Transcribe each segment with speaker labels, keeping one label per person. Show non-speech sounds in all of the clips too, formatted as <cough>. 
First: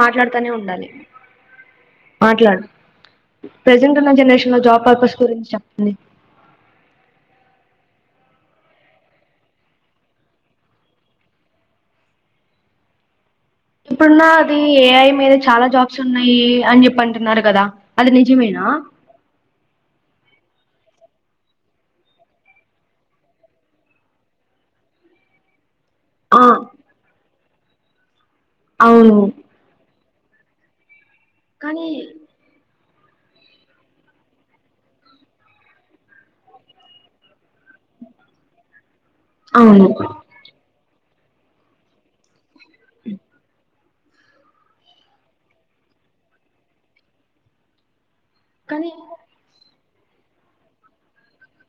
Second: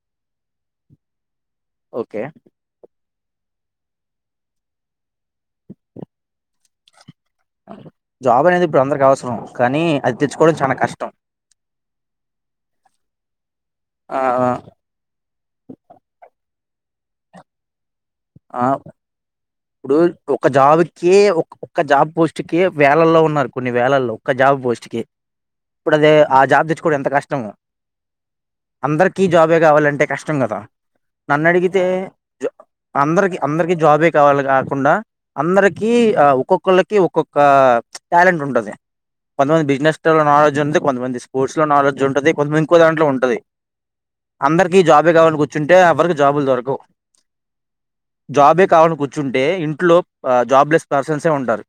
Speaker 1: మాట్లాడుతానే ఉండాలి
Speaker 2: ఓకే
Speaker 1: మాట్లాడు ప్రజెంట్ ఉన్న జనరేషన్ లో జాబ్ పర్పస్ గురించి చెప్పండి
Speaker 2: జాబ్ అనేది ఇప్పుడు అందరికి అవసరం కానీ అది తెచ్చుకోవడం చాలా కష్టం ఆ
Speaker 1: ఇప్పుడున్న అది ఏఐ మీద చాలా జాబ్స్ ఉన్నాయి అని చెప్పి అంటున్నారు కదా అది
Speaker 2: ఆ
Speaker 1: నిజమేనా
Speaker 2: ఇప్పుడు ఒక జాబ్ కి ఒక్క జాబ్ పోస్ట్ కి వేలల్లో ఉన్నారు కొన్ని వేళల్లో ఒక్క జాబ్ పోస్ట్కి
Speaker 1: అ
Speaker 2: ఇప్పుడు అదే ఆ జాబ్ తెచ్చుకోవడం ఎంత కష్టము
Speaker 1: అవును
Speaker 2: అందరికి జాబే కావాలంటే కష్టం కదా నన్ను అడిగితే
Speaker 1: కానీ
Speaker 2: అందరికి అందరికి జాబే కావాలి కాకుండా అందరికి ఆ ఒక్కొక్కళ్ళకి ఒక్కొక్క ఒక టాలెంట్ ఉంటుది కొంతమందికి
Speaker 1: అవును
Speaker 2: బిజినెస్ నాలెడ్జ్ ఉంటు కొంతమంది స్పోర్ట్స్ లో నాలెడ్జ్ ఉంటది కొంతమంది ఇంకో దాట్లో ఉంటుది అందరికీ జాబే కావలని కూర్చుంటే అవరకు జాబులు దొరకవు జాబే
Speaker 1: కానీ
Speaker 2: కావాలని కూర్చుంటే ఇంట్లో జాబ్లెస్ పర్సన్సే ఉంటారు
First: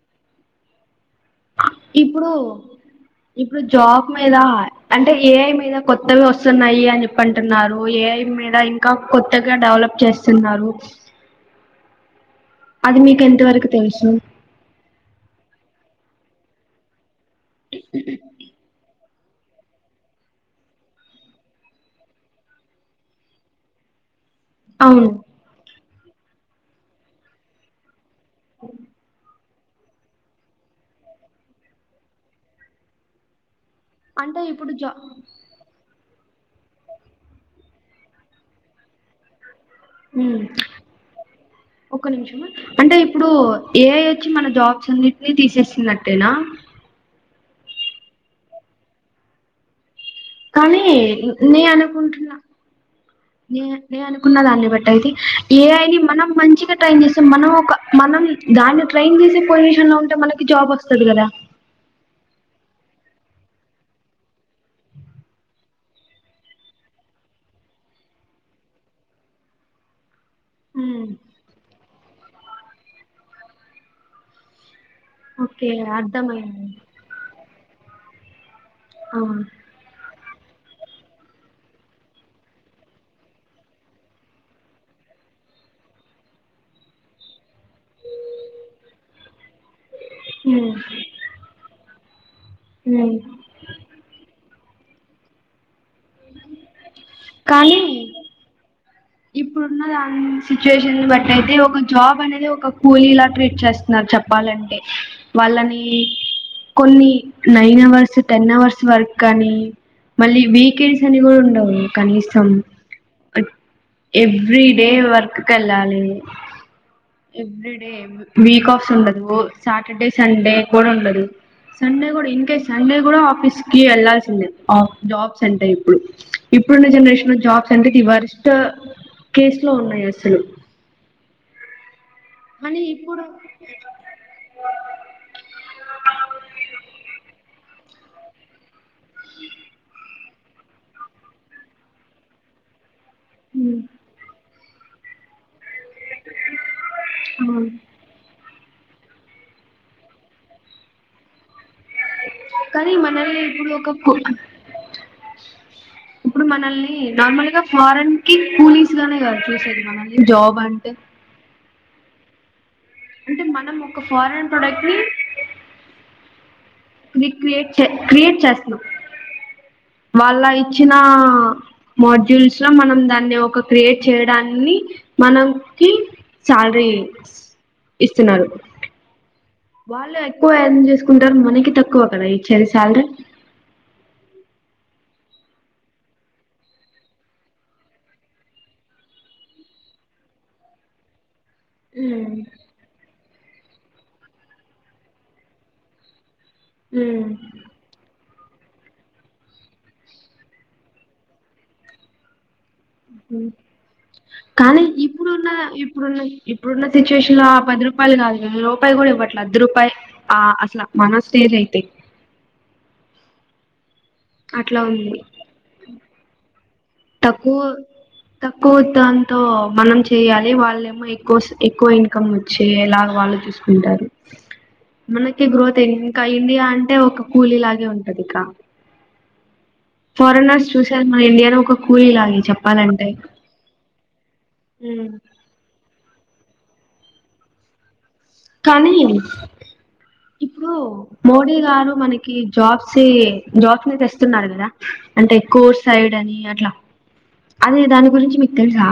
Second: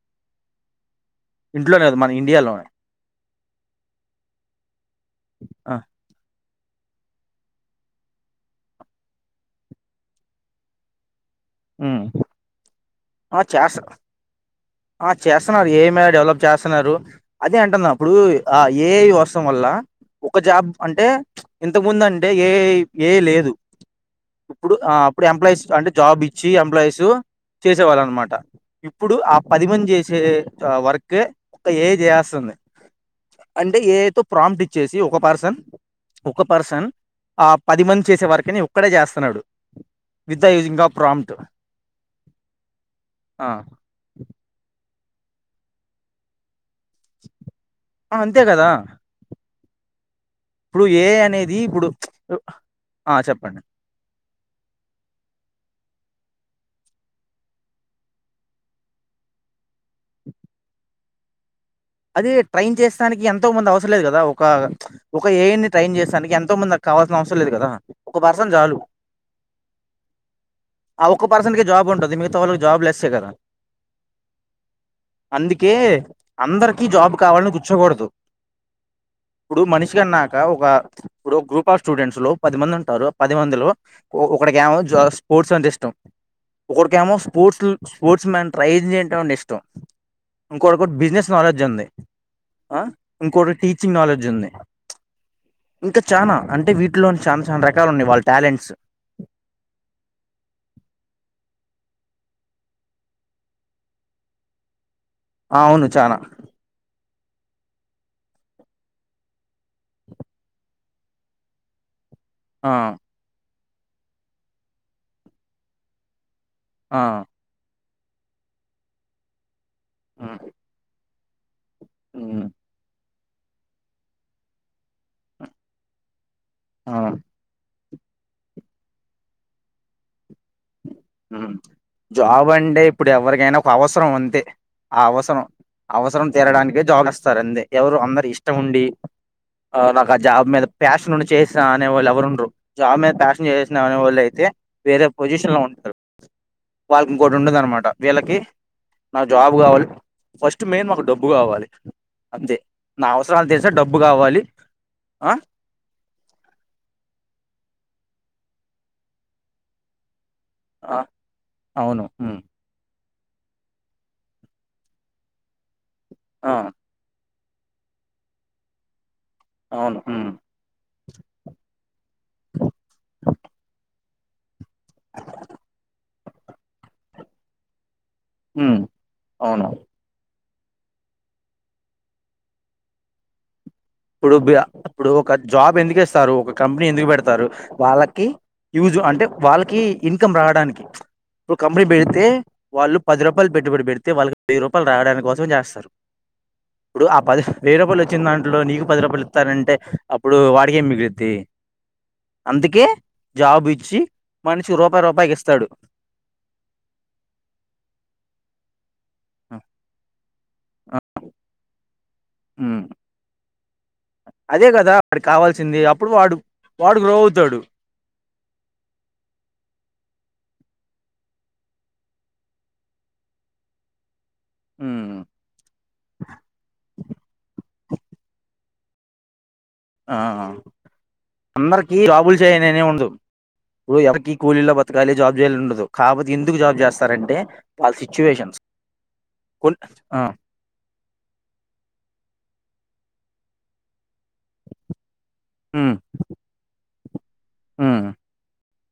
Speaker 2: ఇంట్లోనే కదు మన
Speaker 1: ఇప్పుడు
Speaker 2: ఇండియాలోనే
Speaker 1: ఇప్పుడు జాబ్ మీద అంటే ఏఐ
Speaker 2: ఆ
Speaker 1: మీద కొత్తవి వస్తునా న్నాయి అని చెప్ప అంటున్నారు ఏఐ మీద ఇంకా కొత్తగా డెవలప్ చేస్తున్నారు
Speaker 2: ఆ
Speaker 1: అది మీకు ఎంత
Speaker 2: ఆ
Speaker 1: వరకు
Speaker 2: చేస్త
Speaker 1: తెలుసు
Speaker 2: ఆ చేస్తున్నారు ఏ ఐ డెవలప్ చేస్తున్నారు అదే అంటన్న అప్పుడు ఏ ఐ వ వల్ల ఒక జాబ్ అంటే ఇంతకుముందు అంటే ఏ ఐ ఏ ఐ లేదు ఇప్పుడు
Speaker 1: అవును
Speaker 2: అప్పుడు ఎంప్లాయీస్ అంటే జాబ్ ఇచ్చి ఎంప్లాయీస్ చేసే వాళ్ళ అనమాట ఇప్పుడు ఆ పదిమంది చేసే వర్క్ ఒక ఏ ఐ చేస్తుంది అంటే ఏ ఐ తో
Speaker 1: అంటే
Speaker 2: ప్రామ్ట్
Speaker 1: ఇప్పుడు జా
Speaker 2: ఇచ్చేసి ఒక పర్సన్ ఒక పర్సన్ ఆ పది మంది చేసే వర్క్ ను ఒక్కడే చేస్తున్నాడు with
Speaker 1: um
Speaker 2: the using the prompt
Speaker 1: ఒక్క నిమిషం అంటే ఇప్పుడు ఏ ఐ వచ్చి మన జాబ్స్ అన్నిటిని తీసేస్తున్నట్టేనా
Speaker 2: ఆ అంతే కదా
Speaker 1: కానీ
Speaker 2: ఇప్పుడు ఏ అనేది
Speaker 1: నే
Speaker 2: ఇప్పుడు
Speaker 1: అనుకుంటున్నా
Speaker 2: ఆ చెప్పండి
Speaker 1: నే నే అను న్న దాన్ని బట్టి అయి ఏఐ మనం మంచిగా ట్రైన్ చేస్తే మనం ఒక మనం దాన్ని ట్రైన్ పషన్ లో ఉంటే మన జబ్ వ కదా
Speaker 2: అది ట్రైన్ చేస్తానికి ఎంతో మంది అవసరం లేదు కదా ఒక ఒక ఏని ట్రైన్ చేస్తానికి ఎంతో మంది కావాల్సిన అవసరం లేదు కదా ఒక పర్సన్ చాలు
Speaker 1: <unintelligible> ఉమ్
Speaker 2: ఆ ఒక్క పర్సన్కి జాబ్ ఉంటుంది మిగతా వాళ్ళకి జాబ్ లెస్ే కదా
Speaker 1: <unintelligible>
Speaker 2: అందుకే
Speaker 1: అర్థమైంది
Speaker 2: అందరు జాబ్ కావాలని కూర్చకూడదు
Speaker 1: ఆ ఉమ్
Speaker 2: ఇప్పుడు మనిషి కన్నా ఒక ఇప్పుడు గ్రూప్ ఆఫ్ స్టూడెంట్స్ లో పది మంది ఉంటారు పది మందిలో ఒకడికి ఏమో స్పోర్ట్స్ అంటే ఇష్టం ఒకరికేమో స్పోర్ట్స్ స్పోర్ట్స్ మ్యాన్ ట్రై చేయడం ఇష్టం ఇంకోొకటి బిజినెస్ నాలెడ్జ్ ఉంది
Speaker 1: ఉమ్
Speaker 2: ఇంకోటి టీచింగ్ నాలెడ్జ్ ఉంది ఇంకా చాలనా అంటే వీటిలోని చాలా చాలా
Speaker 1: కానీ
Speaker 2: రకాలు ఉన్నాయి వాళ్ళ టాలెంట్స్
Speaker 1: ఇప్పుడున్న దాని సిచ్యుయేషన్ బట్టి అయితే ఒక జాబ్ అనేది ఒక కూలీలా ట్రీట్ చేస్తున్నారు చెప్పాలంటే
Speaker 2: ఆ
Speaker 1: వాళ్ళని
Speaker 2: అవును చానా
Speaker 1: కొన్ని nine hours ten hours work కానీ మళ్ళీ వీకెండ్స్ అని కూడా ఉండవు కనీసం
Speaker 2: ఆ
Speaker 1: ఎవ్రీ డే వర్క్కి వెళ్ళాలి
Speaker 2: ఆ
Speaker 1: ఎవ్రీ డే వీక్ ఆఫ్స్ ఉండదు సాటర్డే సండే కూడా ఉండదు సండే కూడా ఇన్
Speaker 2: మ్మ్
Speaker 1: కేేస్ సండే కూడా ఆఫీస్ కి వెళ్లాాల్సిందే జాబ్స్ అంటే ఇప్పుడు ఇప్పుడున్న
Speaker 2: ఆ
Speaker 1: జనరేషన్ లో జాబ్స్ అంట వరిష్ట కేసు లో ఉన్నాయి అసలు
Speaker 2: జాబ్ అంటే ఇప్పుడు ఎవరికైనా ఒక అవసరం ఉంతే ఆ అవసరం అవసరం తీేరడానికే జాగిస్తారు అే ఎవరు అందరు ఇష్టం ఉండి ఆ ఇ జాబ్ మీద ప్యాషన్ ఉండి చేసిన అనే వాళ్ళు ఎవరు ఉండరు జాబ్ మీద ప్యాషన్ చేసినా అనేవాళ్ళు అయితే వేరే పొజిషన్ లో ఉండారు వాళ్ళకి ఇంకోటి ఉండద అనమాట వీళ్ళకి నా జాబ్ కావాలి ఫస్ట్ మెయిన్ మాకు డబ్బు కావాలి అంతే
Speaker 1: కానీ
Speaker 2: నా
Speaker 1: మనల్ని
Speaker 2: అవసరాలు తెలిసా
Speaker 1: ఇప్పుడు
Speaker 2: డబ్బు
Speaker 1: ఒక
Speaker 2: కావాలి ఆ
Speaker 1: ఇప్పుడు మనల్ని నార్మల్ గా ఫ మనికి పోలీసు గానే కాదు చూసేది మన జాబ్ అంటే
Speaker 2: ఆ అవును
Speaker 1: అంటే మనం ఒక ఫారెన్ ప్రోడక్ట్ ని
Speaker 2: ఆ
Speaker 1: ర క్రియేట్ క్రియేట్ చేస్తుాం
Speaker 2: అవును ఉమ్
Speaker 1: వాళ్ళ ఇచ్చిన మోడ్యూల్స్ లో మనం దాన్ని ఒక క్రియేట్ చేయడాన్ని మనకి శాలరీ ఇస్తున్నారు
Speaker 2: అవునా
Speaker 1: తక్కువ ం చేసుకుంటారు మనకి తక్కువ కదా ఈ చది సాలర
Speaker 2: ఇప్పుడు ఇప్పుడు ఒక జాబ్ ఎందుకు ఇస్తారు ఒక కంపెనీ ఎందుకు పెడతారు వాళ్ళకి యూజు అంటే వాళ్ళకి ఇన్కమ్ రావడానికి ఇప్పుడు కంపెనీ పెడితే వాళ్ళు పది రూపాయలు పెట్టుబడి పెడిారు వాళ్ళకి వెయ్యి రూపాయలు రావడానికి కోసం చేస్తారు ఇప్పుడు ఆ
Speaker 1: ఉమ్
Speaker 2: పది వెయ్యి రూపాయలు వచ్చిన దాంట్లో నీకు పది రూపాయలు ఇస్తారంటే అప్పుడు వాడికేమి మిగిలిది అందుకే
Speaker 1: ఉమ్
Speaker 2: జాబిజ్
Speaker 1: కానీ ఇప్పుడున్న ఇప్పుడున్న ఇప్పుడున్న సిచ్యువేషన్ లో ఆ పది రూపాయలు కాదు వ రూపాయలు కూడా ట్లా ద రూపాయ అసలా
Speaker 2: ఆ,
Speaker 1: మన స్టేజయితే
Speaker 2: అదే
Speaker 1: అట్లా
Speaker 2: కదా
Speaker 1: ఉంది
Speaker 2: వాడికి కావాల్సింది అప్పుడు వాడు వాడుకు రా
Speaker 1: తక్కువ
Speaker 2: అవుతాడు
Speaker 1: తక్కువ దాంతో మనం చెయాలి వాళ్ళేమో ఎక్కువ ఎక్కువ ఇన్కమ్ వచ్చి ఎలా కు
Speaker 2: ఉమ్.
Speaker 1: మనకి గ్రోత్ ఇంకా ఇండియా అంటే ఒక కూలీ లా ఉంటది ఫారినర్స్ చూస మన ఇండియాలో ఒక కూలీ
Speaker 2: రాబులు
Speaker 1: లాగే
Speaker 2: చేయ ననే
Speaker 1: చెప్పాలంటే
Speaker 2: ఉండదు ఇప్పుడు ఎవకి స్కూలీల్లో బతకాల జాబ్ చేయాల ఉండదు కాబపో ఎందుకు జాబ్ చేస్తారంటే ప
Speaker 1: కానీ
Speaker 2: ఆ
Speaker 1: ఇప్పుడు మోడీ గారు మనకి జాబ్స్ జాబ్స్ ని తెస్త కదా అంటే కోర్
Speaker 2: ఉమ్
Speaker 1: సైడ్ అని అట్లా అది
Speaker 2: ఉమ్
Speaker 1: దాని గురించి మీకు తె చ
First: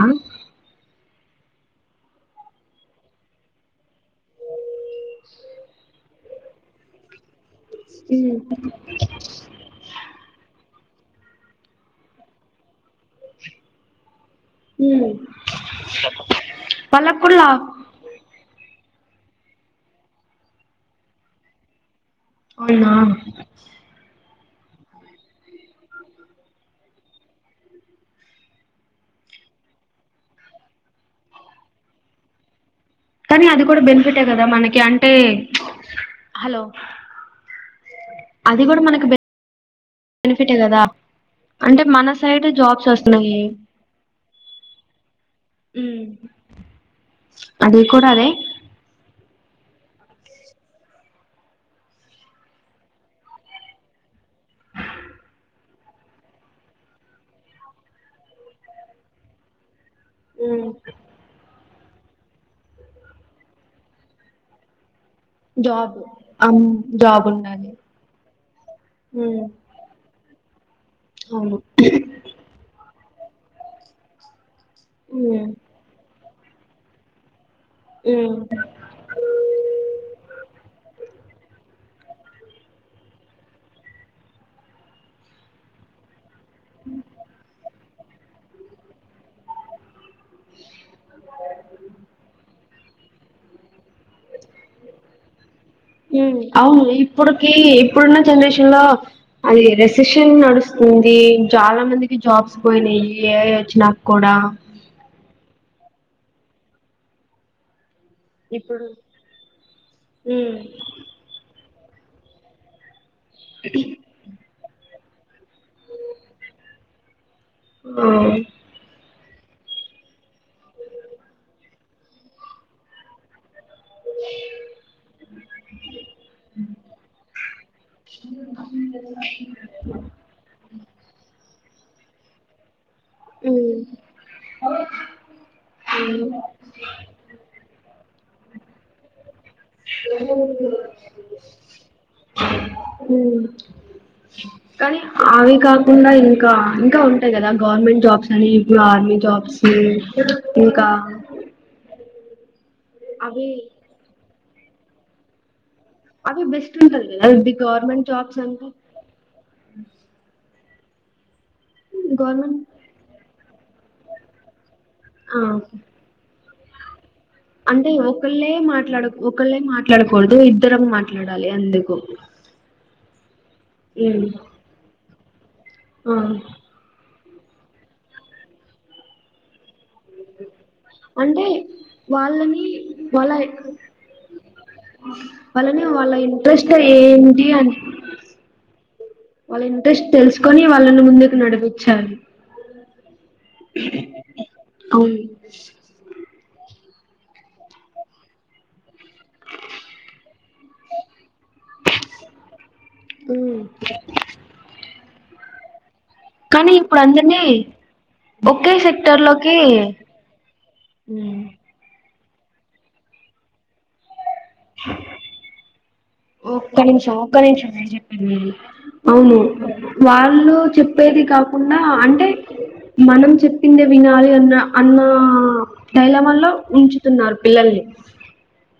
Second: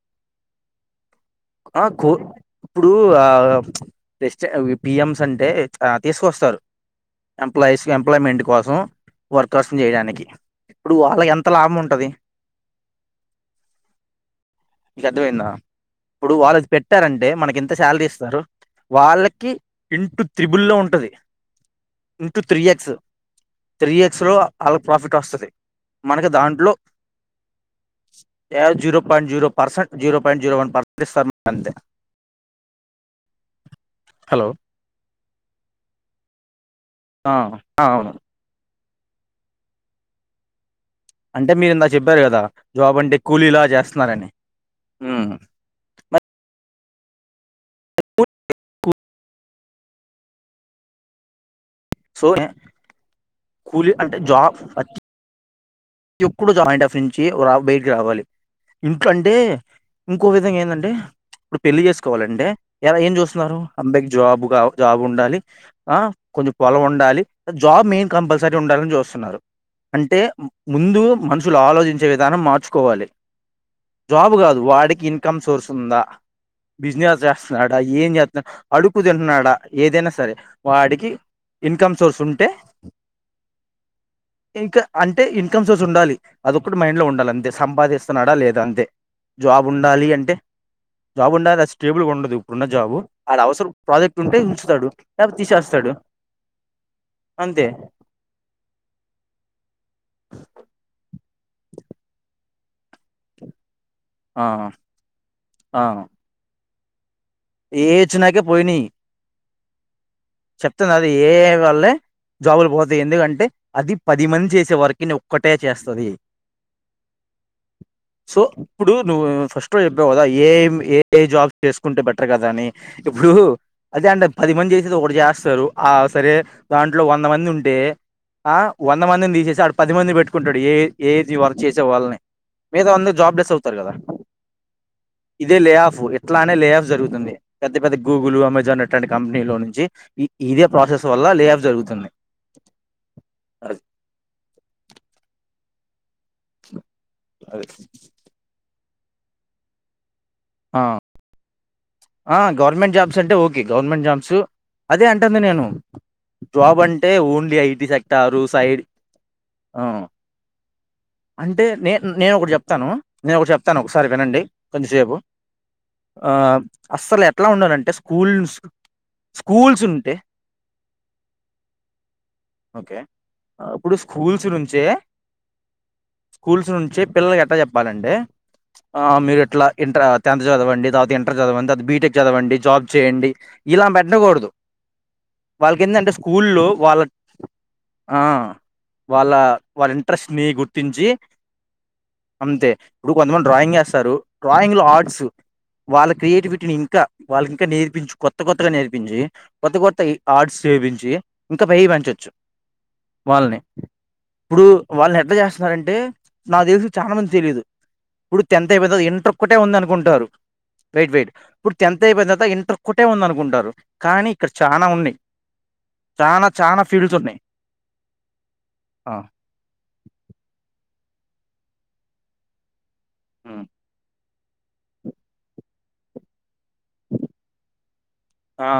Speaker 2: ఆ కో ఇప్పుడు ఆస్ పిఎమ్స్ అంటే తీసుకొస్తారు ఎంప్లాయీస్కి
Speaker 1: ఉమ్,
Speaker 2: ఎంప్లాయ్మెంట్ కోసం వర్కర్స్ని చేయడానికి ఇప్పుడు వాళ్ళకి ఎంత లాభం ఉంటది
Speaker 1: హూ
Speaker 2: మీకు అర్థమైందా ఇప్పుడు వాళ్ళది పెట్టారంటే మనకి ఎంత శాలరీ ఇస్తారు వాళ్ళకి ఇంటూ త్రిబుల్లో ఉంటది ఇంటూ త్రీ
Speaker 1: అవునా
Speaker 2: ఎక్స్ త్రీ ఎక్స్ లో వాళ్లకు ప్రాఫిట్ వస్తది మనకి దాంట్లో zero point zero percent zero point zero one percent <unintelligible> అంతే
Speaker 1: కానీ అది కూడా బెనిఫిటే కదా
Speaker 2: హలో
Speaker 1: మనకి అంటే హలో
Speaker 2: ఆ అవును
Speaker 1: ఇది కూడా మనకు బెనిఫి బెనిఫిట్ఎ కదా
Speaker 2: అంటే మీరు ఇందాక
Speaker 1: మన
Speaker 2: చెప్పారు కదా
Speaker 1: సైడ్
Speaker 2: జాబ్ అంటే కూలీలా చేస్తున్నారని ఉమ్.
Speaker 1: హుమ్
Speaker 2: మరి
Speaker 1: అది కూడా అదే
Speaker 2: కూ- కూ- సో కూలీ అంటే జాబ్ ఎప్పుడు నుంచి బయటికి రావాలి ఇంట్లో అంటే ఇంకో విధంగా
Speaker 1: ఉమ్,
Speaker 2: ఏందంటే ఇప్పుడు పెళ్లి చేసుకోవాలంటే ఎలా ఏం చూస్తున్నారు అబ్బాయికి జాబ్ కా జాబ్ ఉండాలి ఆ
Speaker 1: జాబ్
Speaker 2: కొంచెం
Speaker 1: అమ్,
Speaker 2: పొలం ఉండాలి
Speaker 1: జాబ్
Speaker 2: జాబ్ మెయిన్ కంపల్సరీ ఉండాలని చూస్తున్నారు
Speaker 1: ఉమ్,
Speaker 2: అంటే ముందు మనుషులు
Speaker 1: అవును
Speaker 2: ఆలోచించే విధానం మార్చుకోవాలి జాబ్ కాదు వాడికి ఇన్కమ్
Speaker 1: ఉమ్,
Speaker 2: సోర్స్ ఉందా బిజినెస్ చే స్తున్నాడా ఏం
Speaker 1: ఉమ్.
Speaker 2: చేస్తున్నా అడుకు తింటున్నాడా ఏదైనా సరే వాడికి ఇన్కమ్ సోర్స్ ఉంటే ఇంకా అంటే ఇ ఇన్కమ్ సోర్స్ ఉండాలి అది ఒకటి మైండ్ లో ఉండాలి అంతే సంపాదిస్ స్తున్నాడా లేదా అంతే జాబ్ ఉండాలి అంటే జాబ్ ఉండాల అది స్టేబుల్గా ఉండదు ఇప్పుడున్న జాబ్ అది అవసరం ప్రాజెక్ట్ ఉంటే ఉంచుతాడు లేపో తీసేస్తాడు
Speaker 1: హూ అవును ఇప్పుడుకి
Speaker 2: అంతే
Speaker 1: ఇప్పుడున్న జనరేషన్ లో అది రెసెషన్ నడుస్తు చాలా మందికి జాబ్స్ పోయినాయి ఏ ఐ వచ్చినాక్కూడ
Speaker 2: ఆ ఆ ఏఐ వచ్చినాకే పోయినాయి
Speaker 1: ఇప్పుడు ఉమ్,
Speaker 2: చెప్తున్న అది ఏఐ వల్లే జాబులు పోతాయి ఎందుకంటే అది పది మంది చేసే వర్క్ ని ఒక్కటే చేస్తది
Speaker 1: ఆ,
Speaker 2: సో ఇప్పుడు నువ్వు ఫస్ట్ లో చెప్పావు కదా ఏఐ మ్ ఏఐ జాబ్ చేసుకుంటే బెటర్ కదా అని ఇప్పుడు అదే అంటే పది మంది చేసేది ఒకటి చేస్తారు ఆ సరే దాంట్లో వంద మంది ఉంటే ఆ వంద మందిని తీసేసి అడ పది మంది పెట్టుకుంటాడు వర్క్ చేసే వాళ్ళని లేదా అందరు జాబ్ లెస్ అవుతారు
Speaker 1: ఉమ్,
Speaker 2: కదా ఇదే లే ఆఫ్ ఇట్లనే లే ఆఫ్ జరుగు పెద్ద పెద్ద గూగులు అమెజాన్ అట్లాంటి కం పెనీలో నుంచి ఇదే ప్రాసెస్ వల్ల లేఆఫ్ జరుగుతుంది అది
Speaker 1: కానీ అవి కాదు గాకుండా ఇంకా ఇంకా ఉంటాయి కదా
Speaker 2: అది
Speaker 1: గవర్నమెంట్ జాబ్స్ అని ఇప్పుడు ఆర్మీ జాబ్స్
Speaker 2: ఆ
Speaker 1: ఇంకా
Speaker 2: ఆ గవర్నమెంట్ జాబ్స్ అంటే
Speaker 1: అవి
Speaker 2: ఓకే గవర్నమెంట్ జాబ్స్ అదే అంటంది నేను
Speaker 1: అవి బెస్ట్
Speaker 2: జాబ్
Speaker 1: ఉంటది
Speaker 2: అంటే
Speaker 1: కదా ఇది
Speaker 2: only IT
Speaker 1: government jobs
Speaker 2: sector
Speaker 1: అంటే
Speaker 2: సైడ్ ఆ అంటే నే నేను ఒకటి
Speaker 1: గవర్నమెంట్
Speaker 2: చెప్తాను నేను ఒకటి చెప్తాను ఒకసారి వినండి కొంచెం సేపు
Speaker 1: ఆ ఓకే
Speaker 2: ఆ అస్సల్
Speaker 1: అంటే ఒకళ్ళే మాట్లాడ ఒకళ్ళే
Speaker 2: స్కూల్స్ ఉంటే
Speaker 1: మాట్లాడకూడదు ఇద్దరం మాట్లాడాలి అందుకు
Speaker 2: ఓకే ఇప్పుడు
Speaker 1: ఉమ్
Speaker 2: స్కూల్స్ నుంచే
Speaker 1: ఆ
Speaker 2: స్కూల్స్ నుంచే పిల్లలకి ఎట్లా చెప్పాలంటే ఆ మీరు ఇట్లా ఇంటర్ టెన్త్ చదవండి తర్వాత ఇంటర్
Speaker 1: అంటే
Speaker 2: చదవండి అది బీటెక్ చదవండి
Speaker 1: వాళ్ళని
Speaker 2: జాబ్
Speaker 1: వాళ్ళ
Speaker 2: చేయండి ఇలా పెట్టకూడదు
Speaker 1: వాళ్ళని
Speaker 2: వాళ్లకేందంటే
Speaker 1: వాళ్ళ
Speaker 2: స్కూల్లో
Speaker 1: ఇంట్రెస్ట్
Speaker 2: వాళ్ళ
Speaker 1: ఏంటి అని
Speaker 2: ఆ వాళ్ళ వాళ్ళ ఇంట్రెస్ట్ ని
Speaker 1: తీకొని వాళ్ళని
Speaker 2: గుర్తించి
Speaker 1: ముందుకు నడిపించాలి
Speaker 2: అంతే ఇప్పుడు కొంతమంది డ్రాయింగ్ ఎస్తారు డ్రాయింగ్ లో
Speaker 1: అవును
Speaker 2: ఆర్ట్స్ వాళ్ళ క్రియేటివిటీ ఇంకా వాళ్ళకి ఇంకా నేర్పించు కొత్త కొత్తగా నేర్పించి కొత్త కొత్త యి ఆర్డ్స్ చేపించి ఇంకా పైకి పంచోచ్చు వాళ్ళని
Speaker 1: ఉమ్
Speaker 2: ఇప్పుడు వాళ్ళని ఎట్లా చేస్తున్నారంటే నాకు
Speaker 1: కానీ
Speaker 2: తెలిసి
Speaker 1: ఇప్పుడు
Speaker 2: చాలా మందికి
Speaker 1: అందరినీ
Speaker 2: తెలీయదు ఇప్పుడు టెన్త్
Speaker 1: ఒకే
Speaker 2: అయిపోతది
Speaker 1: సెక్టర్
Speaker 2: ఇంటర్ ఒక్కటే
Speaker 1: లోకి
Speaker 2: ఉంది అనుకుంటారు వెయిట్ వెయిట్
Speaker 1: ఉమ్
Speaker 2: ఇప్పుడు టెన్త్ న్త్ అయిపోయిన తరువాతఇంటర్ ఒక్కటే ఉంది అనుకుంటారు కానీ ఇక్కడ చాన ఉన్నాయ్
Speaker 1: ఒక్క నిమిషం ఒక్క నిమిషం నేను చెప్పేది విను
Speaker 2: ఆ
Speaker 1: అవును వాళ్ళు చెప్పేది కాకుండా అంటే మనం
Speaker 2: ఉమ్,
Speaker 1: చెప్పింది వినాలి అన్న డైలమాలో ఉంచుతున్నారు పిల్లల్ని
Speaker 2: ఆ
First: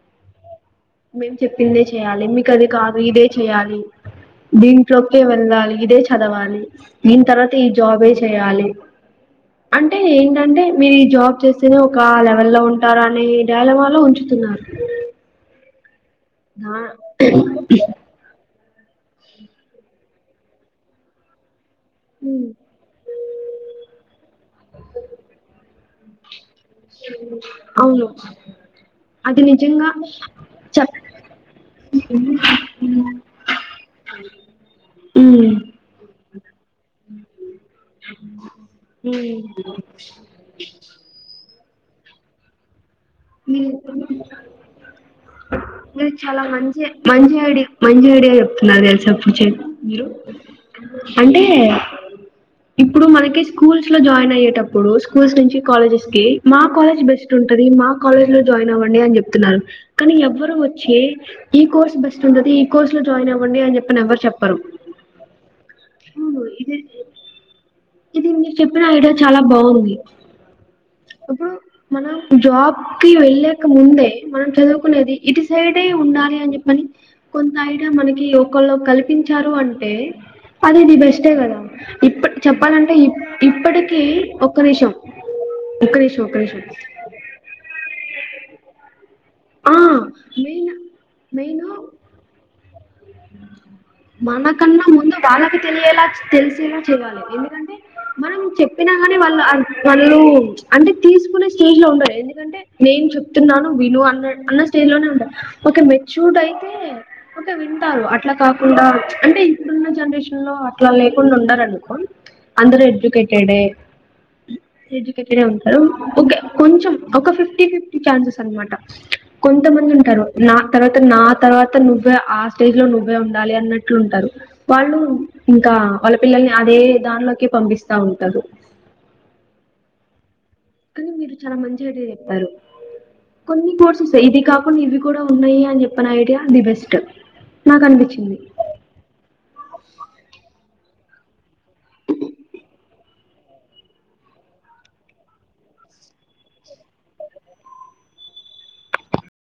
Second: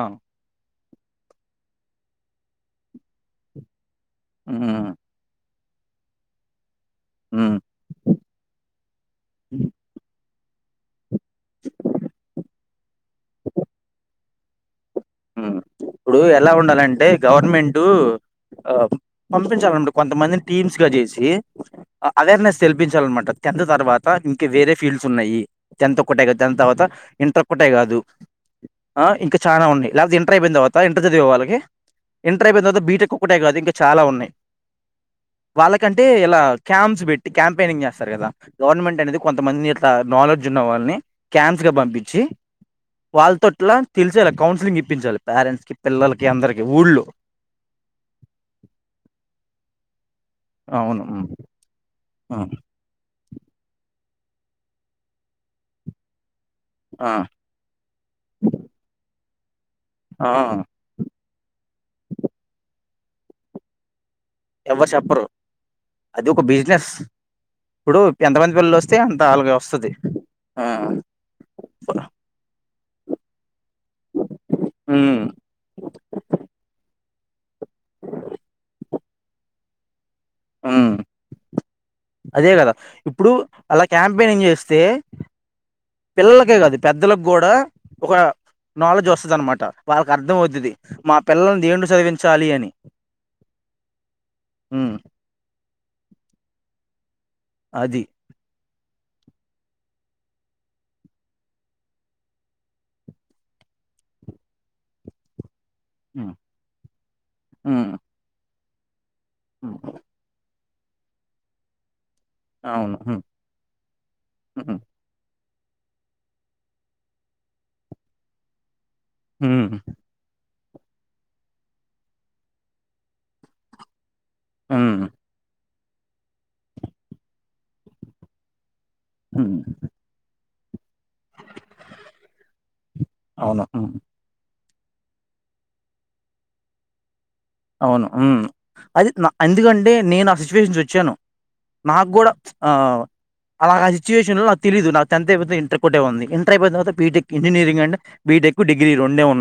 Speaker 1: మేము చెప్పిందే చెయాలి మీకు అది కాదు ఇదే చెయాలి
Speaker 2: ఉమ్
Speaker 1: దీంట్లోకే వెళ్ళాలి ఇదే చదవాలి దీని తర్వాత ఈ
Speaker 2: ఉమ్
Speaker 1: జాబే చేయాలి అంటే ఏం ఏంటే మీరు ఈ జాబ్ చేస్తేనే ఒక లెవెల్ లో ఉంటారు అనే డైలమాలో ఉంచుతున్నారు
Speaker 2: హుం ఇప్పుడు ఎలా
Speaker 1: దా
Speaker 2: ఉండాలంటే గవర్నమెంటట్ ఆ పంపించాలన్నమాట్ కొంతమందిని టీమ్స్ గా చేసి అవేర్నెస్ తెల్పించాలన్నమాట టెన్త్ తర్వాత ఇంకా వేరే ఫీల్డ్స్ ఉన్నాయి టెన్త్ ఒక్కటే గ దాని తర్వాత ఇంటర్క్కటే కాదు
Speaker 1: అవును
Speaker 2: ఆ ఇంకా
Speaker 1: అది
Speaker 2: చనా ఉన్నాయి
Speaker 1: నిజంగా
Speaker 2: లేకపోతే ఇంటర్ అయిపోయిన తరువాత
Speaker 1: చెప్
Speaker 2: ఇంటర్ చదివే వాళ్ళకి ఇంటర్ అయిపోయిన తర్వాత బీటెక్ ఒక్కటే కాదు ఇంకా చాలా ఉన్నాయ్
Speaker 1: మ్
Speaker 2: వాళ్ళకంటే ఇలా క్యాంప్స్ పెట్టి క్యాంపెయినింగ్ చేస్తారు కదా గవర్నమెంట్ అనేది కొంతమందిని ఇట్లా నాలెడ్జ్ ఉన్న వాళ్ళని క్యాన్స్ గా పంపించి వాళ్ళతోట్ల తెలిసేల కౌన్సిలింగ్ ఇప్పించాలి పె
Speaker 1: మీరు చాలా మంచిగా మంచి మంచి ఐడియా చెప్తున్నారు తెలిసా పూచ్ మీరు
Speaker 2: అవును. హ్మ్.
Speaker 1: అంటే
Speaker 2: ఆ
Speaker 1: ఇప్పుడు మనకే స్కూల్స్ లో జాయిన్ అయ్యేటప్పుడు స్కూల్స్ నుంచి కాలేజెస్ కి మా కాలేజ్
Speaker 2: ఆ
Speaker 1: బెస్ట్ ఉంటది మా కాలేజ్ లో జాయిన్ అవ్వండి అని చెప్తున్నారు కానీ
Speaker 2: ఆ
Speaker 1: ఎవ్వరు వచ్చి ఈ కోర్స్ బెస్ట్ ఉంటది ఈ కోర్స్ లో జాయిన్ అవ్వండి అని చెిప్పని ఎవర్ చెప్
Speaker 2: ఎవరు చెప్పరు అది ఒక
Speaker 1: ఇది
Speaker 2: బిజినెస్ ఇప్పుడు
Speaker 1: ఇది
Speaker 2: ఎంతమంది పిల్లలు వస్తే అంత అలాగే వస్తది ఆ
Speaker 1: అప్పుడు మన జాబ్ కి వెళ్ళక ముందే మనం చదువుకునేది
Speaker 2: ఉమ్
Speaker 1: ఇటు సైడే ఉండాలి అని చెప్పని కొంత ఐడియా మనకి ఒకలు కల్పించారు అంటే అదే
Speaker 2: ఉమ్
Speaker 1: నీ బెస్టే కదా ఇప్
Speaker 2: అదే కదా
Speaker 1: చెప్పాలంటే
Speaker 2: ఇప్పుడు అలా
Speaker 1: ఇప్పటికిీ
Speaker 2: క్యాంపెయినింగ్
Speaker 1: ఒక్క
Speaker 2: చేస్తే
Speaker 1: నిమీషం
Speaker 2: పిల్లలకే కాదు పెద్దలకు కూడా ఒక నాలెడ్జ్ వస్ స్తదన్నమాట
Speaker 1: ఆ
Speaker 2: వాళ్ళకి అర్థం
Speaker 1: మెయిన్
Speaker 2: అవుతది మా పిల్లలని
Speaker 1: మెయిన్
Speaker 2: దేంట్లో చదివించాలి అని
Speaker 1: మనకన్నా
Speaker 2: ఉమ్
Speaker 1: ముందు వాళ్ళకి తెలియేలా తెలిసేలా చేయాలి ఎందుకంటే
Speaker 2: అది
Speaker 1: మనం చె ప్పినగాని వాళ్ళు వాళ్ళు అంటే తీసుకునే స్టేజ్ లో ఉండాలి ఎందుకంటే నేను చెప్తున్నాను విను అన్న అన్న స్టేజ్లోలోనే ఉంట్ ఒక
Speaker 2: ఉమ్
Speaker 1: మెచ్యూర్ అయితే ఒకే
Speaker 2: ఉమ్
Speaker 1: వింటారు అట్లా కాకుండా అంటే
Speaker 2: ఉమ్,
Speaker 1: ఇప్పుడున్న జనరేషన్ లో అట్లా లేకుండా ఉండారనుకో అందరు
Speaker 2: అవును ఉమ్
Speaker 1: ఎజ్యుకేటెడే
Speaker 2: ఉమ్
Speaker 1: ఒక కొంచెం ఒక ఫిఫ్టీ ఫిఫ్టీ ఛాన్సెస్ అనమాట
Speaker 2: ఉమ్
Speaker 1: కొంతమంది ఉంటారు నా తర్వాత నా తర్వాత నువ్వే ఆ స్టేజ్ లో నువ్వే ఉ ఉండాలి అన్నట్లు ఉంటారు వాళ్ళు
Speaker 2: ఉమ్
Speaker 1: ఇంకా వాళ్ళ పిల్లల్ని అదే దానిలోకి పంపిస్తా ఉంటారు
Speaker 2: హు
Speaker 1: అని మీరు చాలా మంచి అయిడియా చెప్పారు
Speaker 2: అవును
Speaker 1: కొన్ని
Speaker 2: ఉమ్
Speaker 1: కోర్సెసే ఇది కా న్ని ఇవి కూడా ఉన్నాయి అని జెప్పిన ఐడియా ది బెస్ట్ నాకు
Speaker 2: అవును ఊ
Speaker 1: అనిపించింది
Speaker 2: అది ఎందుకంటే నేను ఆ సిచ్యువేషన్ నుంచి వచ్చాను నాగ్గుడా ఆ అలా నా సిచువేషన్ లో నాకు తేలేదు నాకు టెన్త్ అయిపోతే ఇంటర్ ఒక్కటే ఉంది ఇంటర్ అయిపోతే మాత్రం బీటెక్ ఇంజనీరింగ్ అండ్ బీ టెక్కు డిగ్రీ రెండే ఉన్నాయ్